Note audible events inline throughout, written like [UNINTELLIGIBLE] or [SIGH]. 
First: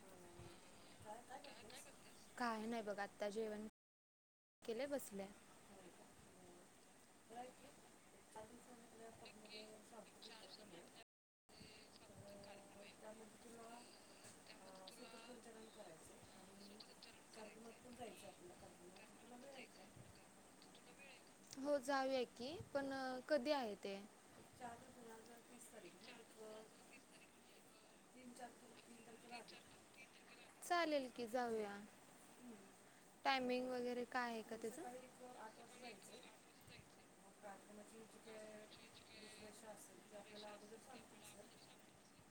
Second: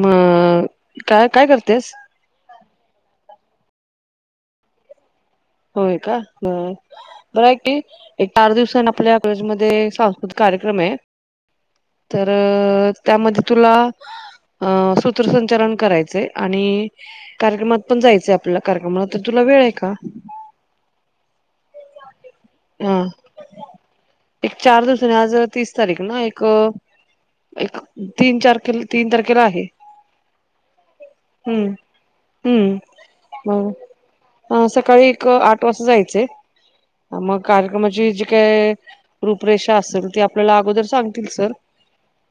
म काय काय करतेस घातता जेवण केले बसले होय का बरं ऐक की एक चार दिवसान आपल्या कॉलेजमध्येध्ये सांस्कृतिक कार्यक्रम आय तर अ त्यामध्ये तुला सूत्रसंचालन करायचंय आणि कार्यक्रमात पण जायचं आपला कार्यक्रमला तर तुला वेळ आहे का [INAUDIBLE] हो जाऊया की पण अ कधी आहे ते एक चार दिवसानी आज तीस तारीख ना एक एक तीन तारखेला तीन तारखेला आहे चालेल की हम्म जाऊया हम्म टायमिंग मग वगैरे काय आहे का अ त्याचं सकाळी एक आठ वाजता जायच मग कार्यक्रमाची जी काय रूपरेषा असेल ती आपल्याला अगोदर सांगतील सर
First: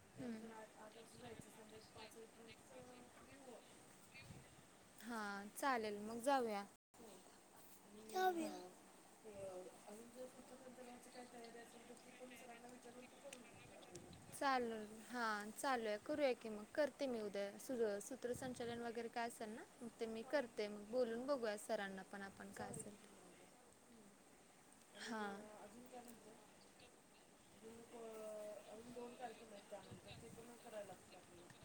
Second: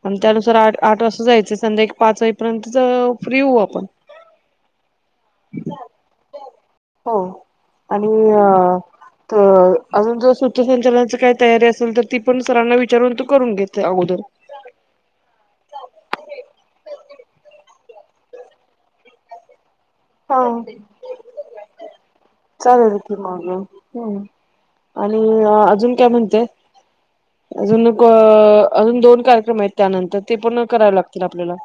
आणि हम्म, त्यानुसार आठ आठ वाजता जायचे संध्याका पाच वाजपर्यंत ज फ्री होऊ आपण हां [UNINTELLIGIBLE] चालेल मग जाऊया हो आणि अ जाऊया. त अजून जर सूतसंचालनाच काही तयारी असेल तर ती पण सरांना विचारून तू करून घेत अगोदर चालेल हां चालूया करूया की [UNINTELLIGIBLE] [UNINTELLIGIBLE] [UNINTELLIGIBLE] सूत्रसंचालन वगैरे काय असेल ना मग ते मी हा करते मग बोलून बघूया सरांना पण आपण काय असल चालेल ते की मग हम्म. आणि अजून काय म्हणतेय अजून क अजून दोन कार्यक्रम आहेत त्यानंतर ते पूर्ण करावे लागतील आपल्याला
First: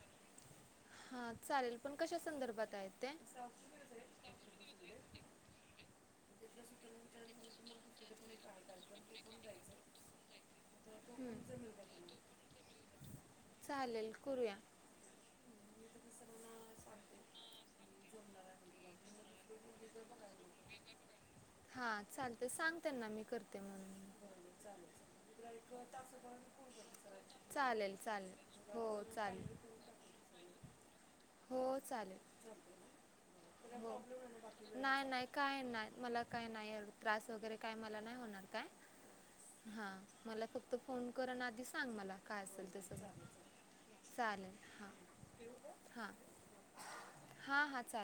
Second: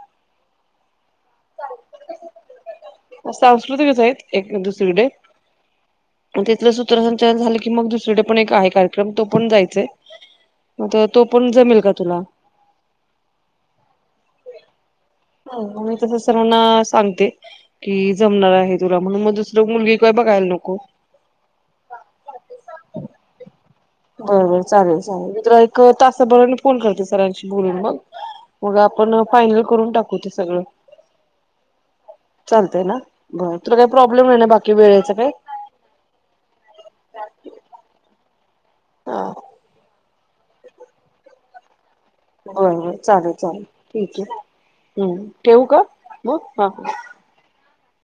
हा चालेल पण कशा संदर्भात आहेत. ते सांस्कृतिकच आहेत एक दुसरीकडे तथ सूत्रसंचार झालं कि मग दुसरडे पण एक आहे. कार्यक्रम तो पण जायचा मग तो हम्म, पण जमेल का तुला चालेल करूया तस सर्ांना सांगते. कि जमणार आहे तुला म्हणून मग दुसर मुलगी काय बघायला नको हां चालते सांग त्यांना मी करते म्हणून बरबर चालेल चालेल तर एक तासाभर फोन करते. सरांशी बोलून चालेल बग चालेल मग हो आपण चालेल फायनल करून टाकू ते सगळं. हो चालेल. चालतंय ना बरं तुला काही प्रॉब्लेम नाही ना बाकी नाय वेळेचा नाय काय नाय मला काय नाय त्रास वगैरे काय मला नाय होणार हा हा मला फक्त फोन कर आणि आधी सांग मला काय बर असेल ते बर सगळं चालेल चालेल ठीक आहे चालेल हां हम्म ठेवू का? म, ह ह चालल